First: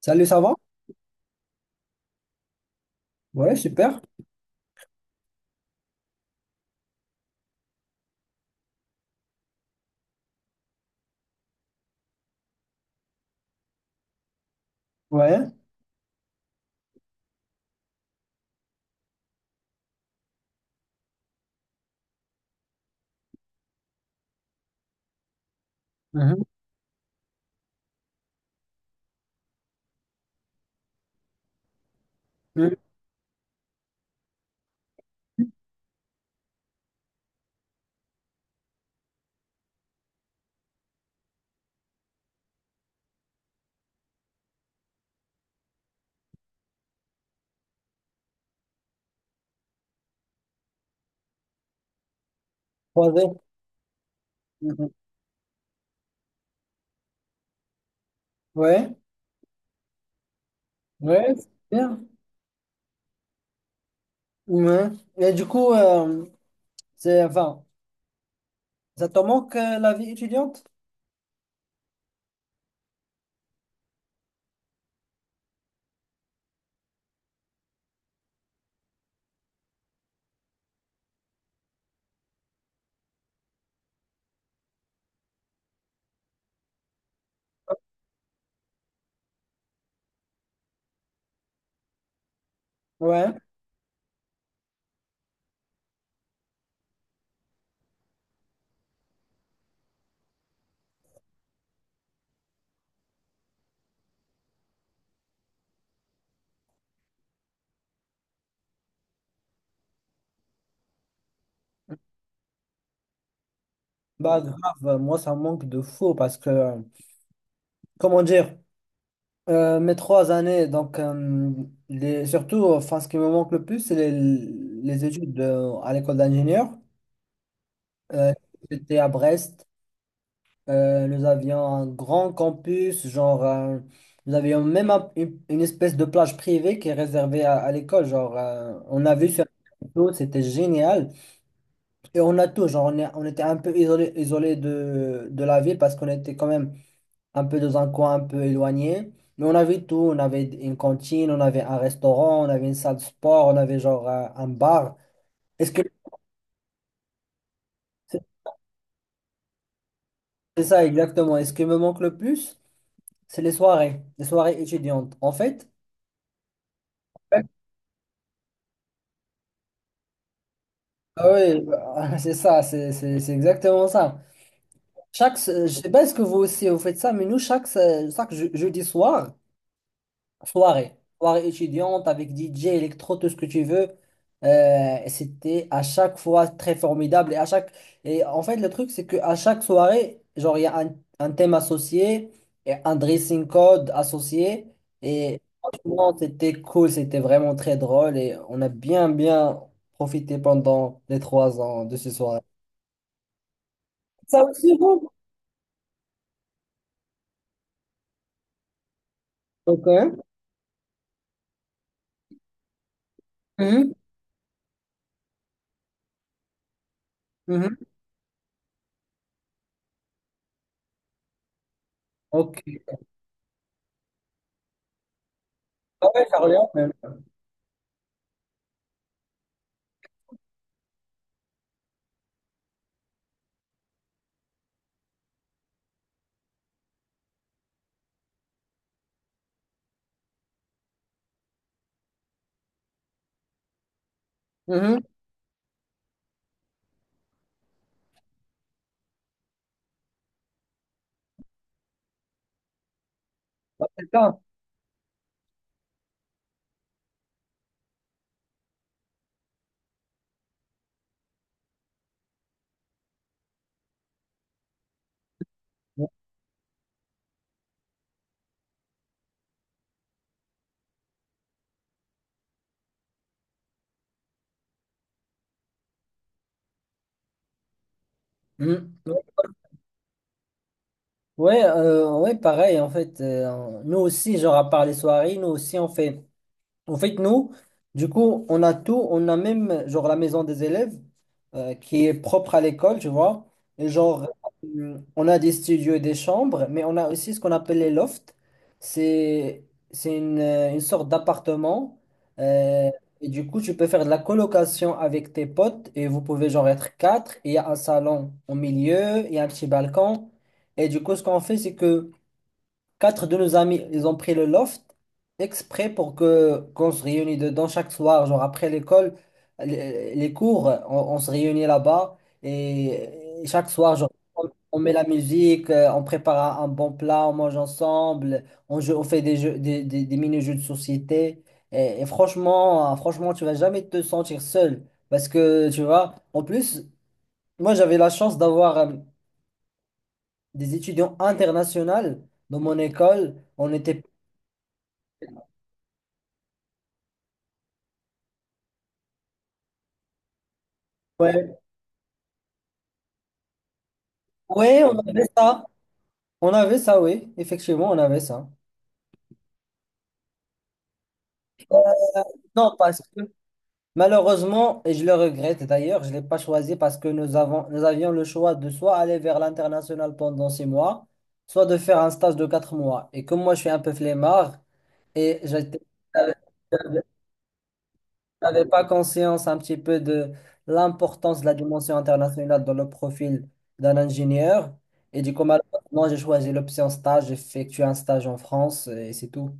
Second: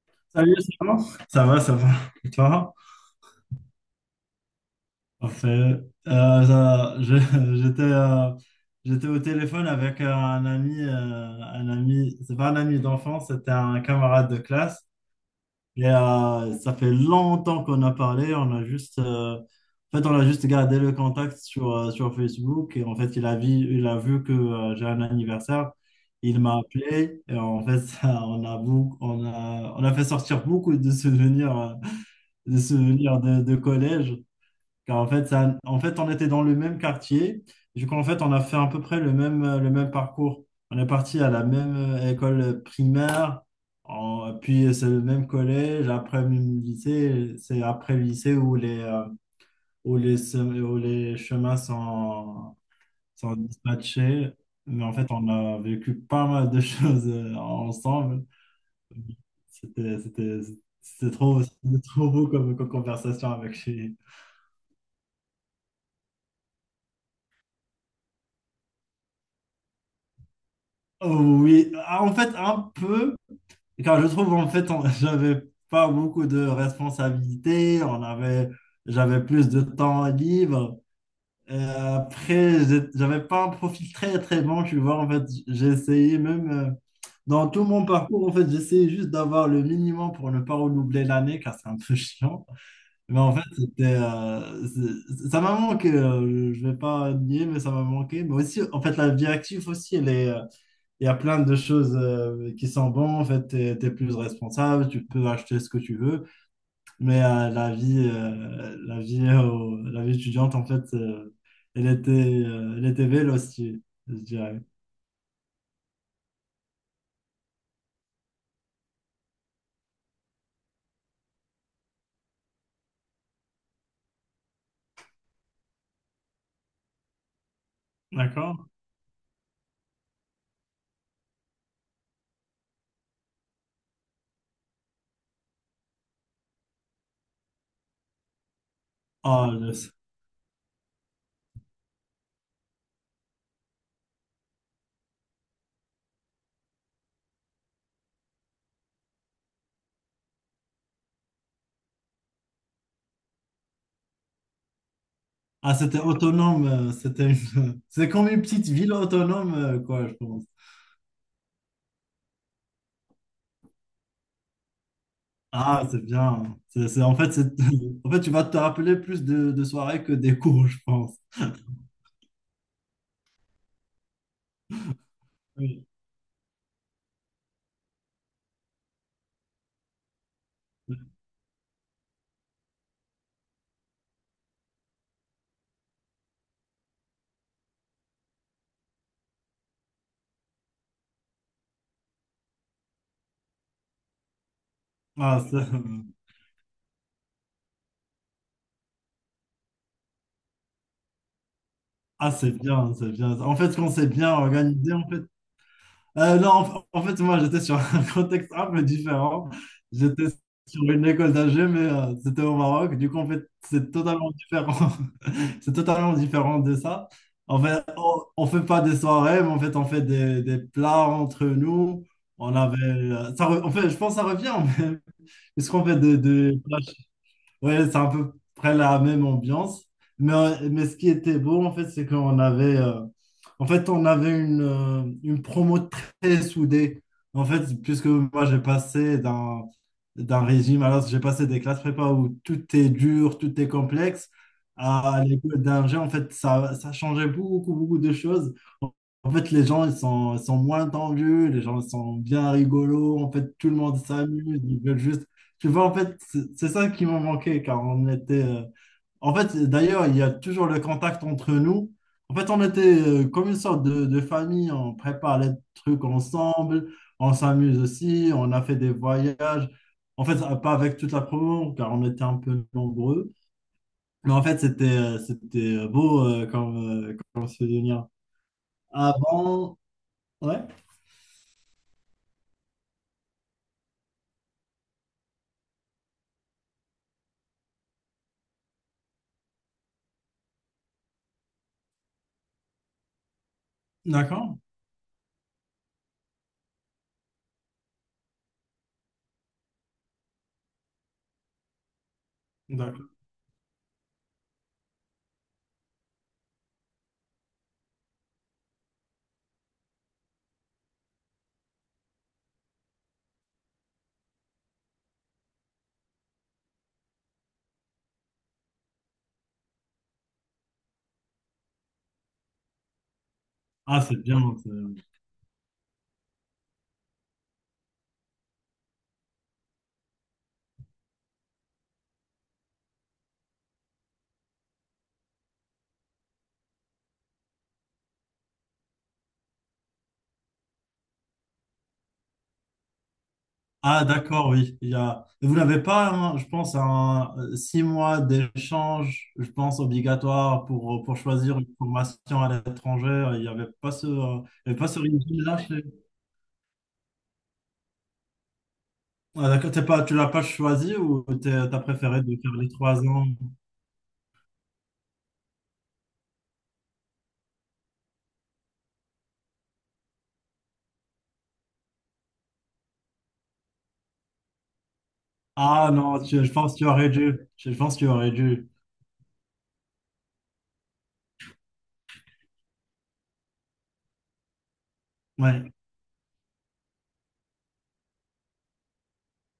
Salut, ça va? Salut, ça va? Ça va, ça va. Et toi? Ouais, super. Parfait. Euh, ça- je- j'étais euh, j'étais au téléphone avec un ami, c'est pas un ami d'enfance, c'était un camarade de classe. Ouais. Ça fait longtemps qu'on a parlé, on a juste, en fait, on a juste gardé le contact sur Facebook. Et en fait, il a vu que j'ai un anniversaire. Il Mhm. m'a appelé et en fait, ça, on a fait sortir beaucoup de souvenirs. Des Mhm. souvenirs de collège. Car en fait, ça, en fait, on était dans le même quartier. Du coup, en fait, on a fait à peu près le même parcours. On est parti à la même école primaire, en- puis c'est le même collège. Après le lycée, c'est après le lycée où les chemins sont, Croisé. sont dispatchés. Mais Mhm. en fait, on a vécu pas mal de choses ensemble. Ouais. C'était, c'était, Ouais, C'était super. trop beau comme conversation avec lui. Ouais. Et du coup, enfin, ça te manque la vie étudiante? Oh oui. Ah, en fait, un peu, car je trouve en fait, j'avais pas beaucoup de responsabilités, j'avais plus de temps libre. Et après, j'avais pas un profil très très bon, tu vois, en fait, j'ai essayé même dans tout mon parcours, en fait, j'essayais juste d'avoir le minimum pour ne pas redoubler l'année, car c'est un peu chiant. Mais Ouais. en fait, ça m'a manqué, je vais pas nier, mais ça m'a manqué. Mais aussi, en fait, la vie active aussi, elle est. Il y a plein de choses qui sont bonnes. En fait, tu es, plus responsable, tu peux acheter ce que tu veux. Mais la vie étudiante, en fait, elle était véloce, je Bah, dirais. grave, moi, ça me manque de fou parce que, comment dire, mes 3 années, donc, surtout, enfin, ce qui me manque le plus, c'est les études à l'école d'ingénieur. Euh, D'accord? J'étais à Brest. Nous avions un grand campus, genre, nous avions même une espèce de plage privée qui est réservée à l'école. Genre, on a vu sur Ah, les le- photos, c'était génial. Et on a tout, genre, on était un peu isolé de la ville parce qu'on était quand même un peu dans un coin un peu éloigné. Mais on avait tout, on avait une cantine, on avait un restaurant, on avait une salle de sport, on avait genre un bar. Est-ce ah, que c'était autonome. C'est c'est comme une petite ville autonome, quoi, je pense. c'est ça exactement? Est-ce qui me manque le plus? C'est les soirées étudiantes. En fait, Ah, c'est bien. En fait, tu vas te rappeler plus de soirées que des cours, je pense. ah oui, bah, c'est ça, c'est exactement ça. Chaque, je Oui. sais pas est-ce que vous aussi vous faites ça, mais nous, chaque jeudi soir, soirée étudiante avec DJ, électro, tout ce que tu veux, et c'était à chaque fois très formidable. Et en fait, le truc, c'est qu'à chaque soirée, genre, il y a un thème associé, et un dressing code associé. Et Ah, ça. franchement, c'était cool, c'était vraiment très drôle et on a bien, bien profité pendant les 3 ans de ce Ah, soir. c'est bien, c'est bien. En fait, quand c'est bien Ça aussi organisé, en vous? fait. Non, en fait, moi, j'étais sur un contexte un peu différent. Ok. J'étais sur une école d'ingé, mais c'était au Maroc. Du coup, en fait, c'est Mhm, totalement différent. C'est totalement différent de ça. En fait, mhm, on fait pas des soirées, mais en fait, on fait des plats entre nous. On Ok. avait. En fait, je pense que ça revient, mais. Est-ce qu'on fait Ah des. ouais, Charleroi même. Ouais, c'est à peu près la même ambiance. Mais ce qui était beau, en fait, c'est qu'on avait, en fait, on avait une promo très soudée. En fait, puisque moi, j'ai passé d'un régime, alors j'ai passé des classes prépa où tout est dur, tout est complexe, Mhm. à l'école d'ingé, en fait, ça changeait beaucoup, beaucoup de choses. En fait, les gens, ils sont moins tendus, les gens, ils sont bien rigolos. En fait, tout le Ah, monde c'est ça. s'amuse, ils veulent juste. Tu vois, en fait, c'est ça qui m'a manqué, car on était. En fait, d'ailleurs, il y a toujours le contact entre nous. En fait, on était comme une sorte de famille, on prépare les trucs ensemble, on s'amuse aussi, on a fait des voyages. En fait, pas avec toute la promo, car on était un peu nombreux. Mais en fait, c'était c'était beau comme souvenir. Mhm. Avant, ouais. Ouais, pareil en fait. Nous aussi, genre à part les soirées, nous aussi on fait. En fait, nous, du coup, on a tout. On a même, genre, la maison des élèves qui est propre à l'école, tu vois. Et genre, D'accord, on a des studios et des chambres, mais on a aussi ce qu'on appelle les lofts. C'est, c'est une sorte d'appartement. euh, d'accord. et du coup, tu peux faire de la colocation avec tes potes et vous pouvez, genre, être quatre. Et il y a un salon au milieu, il y a un petit balcon. Et du coup, ce qu'on fait, c'est que quatre de nos amis, ils ont pris le loft exprès pour que qu'on se réunisse dedans chaque soir, genre après l'école, les cours, on se réunit là-bas et chaque soir, Ah, genre, c'est bien. on, on met la musique, on prépare un bon plat, on mange ensemble, joue, on fait des jeux, des mini-jeux de société et franchement, franchement, tu vas jamais te sentir seul parce que tu vois, en plus, moi j'avais la chance d'avoir des étudiants internationaux dans mon école, on était Ah, d'accord, oui. Il y a. Vous n'avez pas, hein, je pense, un 6 mois d'échange, je pense, obligatoire pour Ouais, choisir une formation à l'étranger. Oui, Il y avait pas on ce avait régime-là ça. chez-. On avait ça, oui. Effectivement, on avait ça. Ah, d'accord, t'es pas, tu l'as pas choisi ou tu as préféré de faire les Non, parce trois que ans? malheureusement, et je le regrette d'ailleurs, je ne l'ai pas choisi parce que nous avions le choix de soit aller vers l'international pendant 6 mois, soit de faire un stage de 4 mois. Et comme moi, je suis un peu flemmard et Ah non, j'avais je pense que tu aurais dû. Je pense que tu aurais j'avais dû. pas conscience un petit peu de l'importance de la dimension internationale dans le profil d'un ingénieur. Et du coup, Ouais. malheureusement, j'ai choisi l'option stage, j'ai effectué un stage en France et c'est tout.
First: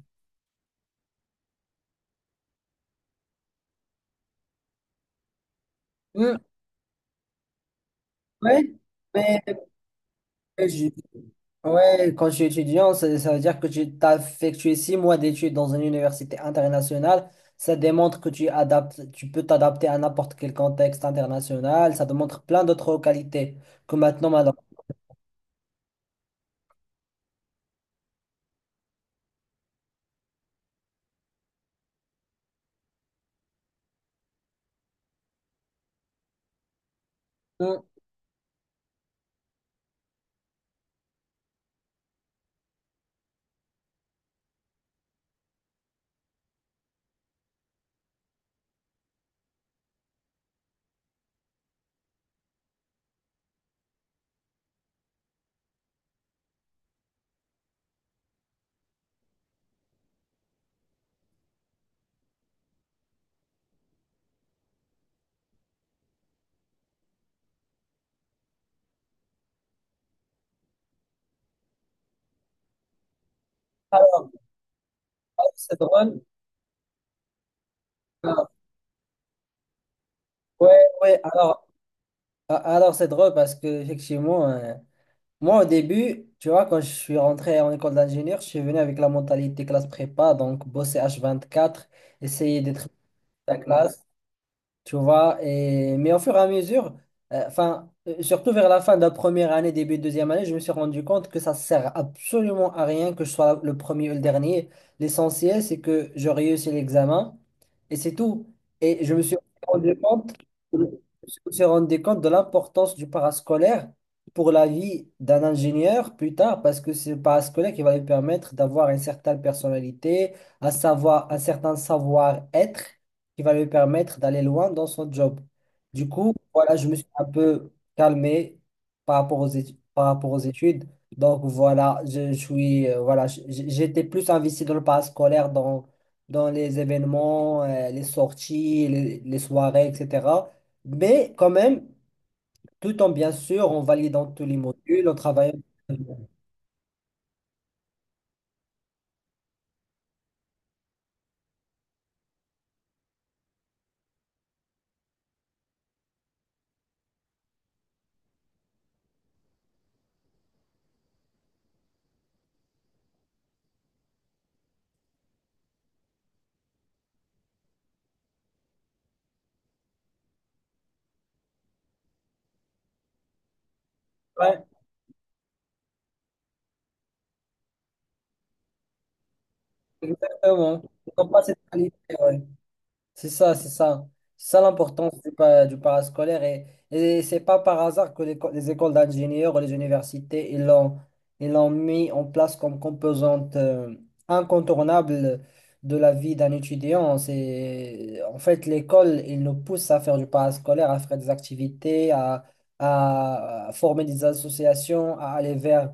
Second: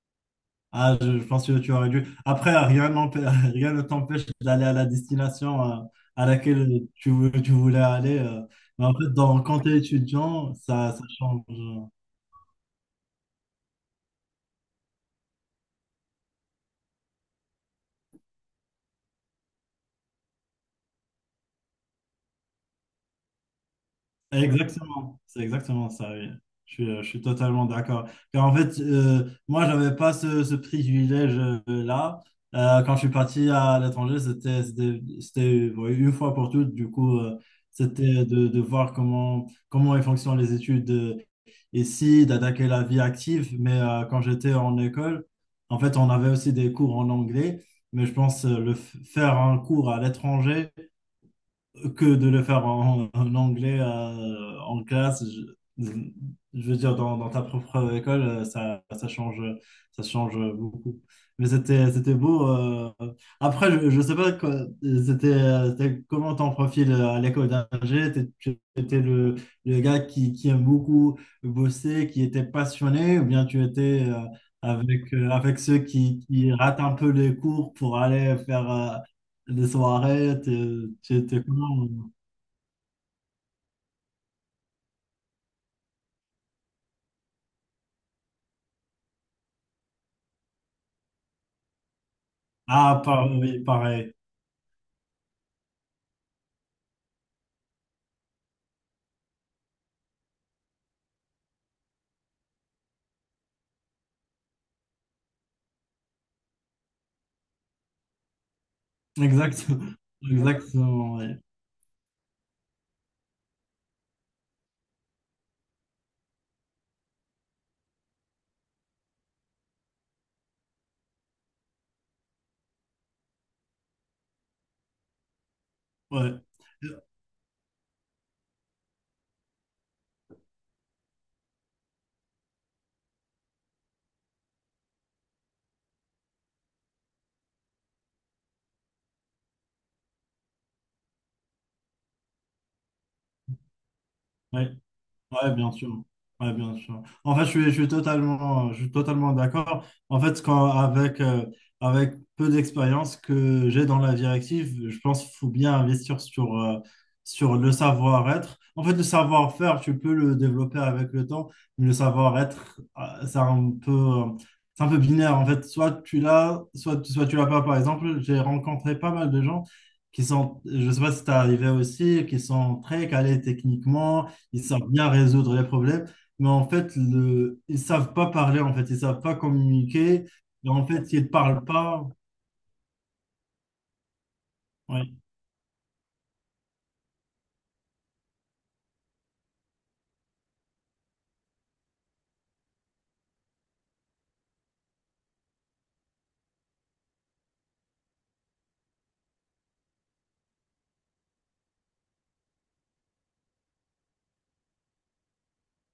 Ah, je pense que tu aurais dû. Après, rien n'empê- rien ne t'empêche d'aller à la destination à laquelle tu voulais aller. Ouais, Mais en fait, mais quand tu es étudiant, mais je- ça change. ouais, quand je suis étudiant, ça veut dire que tu as effectué 6 mois d'études dans une université internationale. Ça démontre que tu adaptes, tu peux t'adapter à n'importe quel contexte international. Ça démontre plein d'autres qualités que maintenant, maintenant. Exactement, c'est exactement ça, oui. Je suis totalement d'accord. Car en fait, moi, je n'avais pas ce privilège-là. Quand je suis parti à l'étranger, c'était, oui, une fois pour toutes. Du coup, Hmm. c'était de voir comment ils fonctionnent les études ici d'attaquer la vie active. Mais quand j'étais en école, en fait, on avait aussi des cours en anglais. Mais je pense faire un cours à l'étranger, que de le faire en anglais en classe. Je, je veux dire, dans ta propre école, ça, ça change beaucoup. Mais c'était beau. Après, je sais pas quoi, c'était comment ton profil à l'école d'ingé. Tu étais le gars qui aime beaucoup bosser, qui était passionné, ou bien tu étais Alors, avec c'est ceux qui, drôle. qui ratent un peu les cours pour aller Ah, faire les soirées, ouais, ouais, t'es alors, comment? A- alors c'est drôle parce que, effectivement, moi, au début, tu vois, quand je suis rentré en école d'ingénieur, je suis venu avec la mentalité classe prépa, donc bosser h 24, essayer d'être Ah, la oui, classe. pareil. Tu vois. Mais au fur et à mesure, enfin, surtout vers la fin de la première année, début de deuxième année, je me suis rendu compte que ça sert absolument à rien que je sois le premier ou le dernier. L'essentiel, c'est que je réussis l'examen et c'est tout. Et exact, rendu compte, je Exactement, ouais. me suis rendu compte de l'importance du parascolaire pour la vie d'un ingénieur plus tard, parce que c'est le parascolaire qui va lui permettre d'avoir une certaine personnalité, un savoir, un certain savoir-être qui va lui permettre d'aller loin dans son job. Du coup, Ouais. voilà, je me suis un peu calmé par rapport aux études. Donc voilà, je suis voilà, j'étais plus investi dans le parascolaire, dans les événements, les sorties, les soirées, etc. Mais quand même, tout en bien sûr, en validant tous les Ouais. modules, en travaillant. Ouais, bien sûr. Ouais, bien sûr. En fait, je suis totalement d'accord. En fait, avec peu d'expérience que j'ai dans la directive, je pense qu'il faut bien investir sur le savoir-être. En fait, le savoir-faire, tu peux le développer avec le temps, mais le savoir-être, c'est un peu binaire. En fait, soit tu l'as, soit tu l'as pas. Par exemple, j'ai rencontré pas mal de gens qui sont, je sais pas si c'est arrivé aussi, qui sont très calés techniquement, ils Ouais, savent bien résoudre les problèmes, mais en fait, ils savent pas parler, en fait, ils savent pas communiquer, et exactement. en fait, ils Donc, pas cette parlent qualité, pas. ouais. C'est ça, c'est ça. C'est ça Ouais. l'importance du parascolaire. Et c'est pas par hasard que les écoles d'ingénieurs ou les universités, ils l'ont mis en place comme composante incontournable de la vie d'un étudiant. C'est, en fait, l'école, il nous pousse à faire du parascolaire, à faire des activités, à former des associations, à aller vers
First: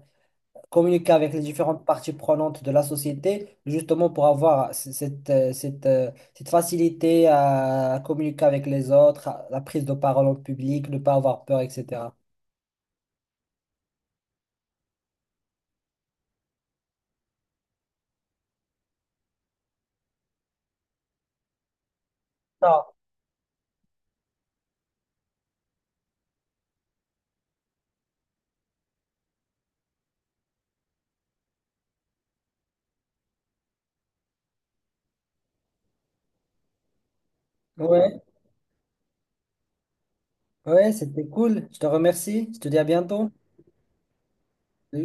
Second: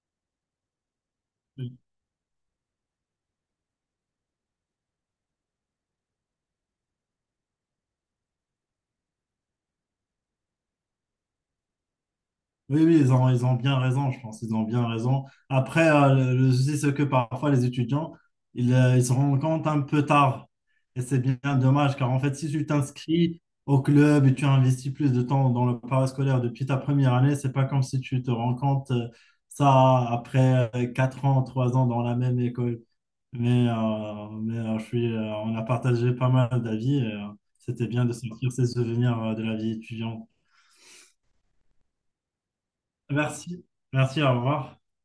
communiquer avec les différentes parties prenantes de la société, justement pour avoir cette facilité à communiquer avec les autres, à la prise de parole en public, ne pas avoir peur, etc. Oui, oui, ils ont bien raison, je pense, ils ont bien raison. Après, le souci, c'est que parfois, les étudiants, ils se rendent compte un peu tard. Et c'est bien dommage, car en fait, si tu Ah, t'inscris au club et tu investis plus de temps dans le parascolaire depuis ta première année, c'est pas comme si tu te rends compte ça après 4 ans, 3 ans dans la même école. Mais on a partagé pas mal d'avis et c'était bien de ouais, sortir ces souvenirs de la vie étudiante. ouais, c'était cool. Je te remercie. Je te dis à bientôt. Merci, merci, au revoir. Salut.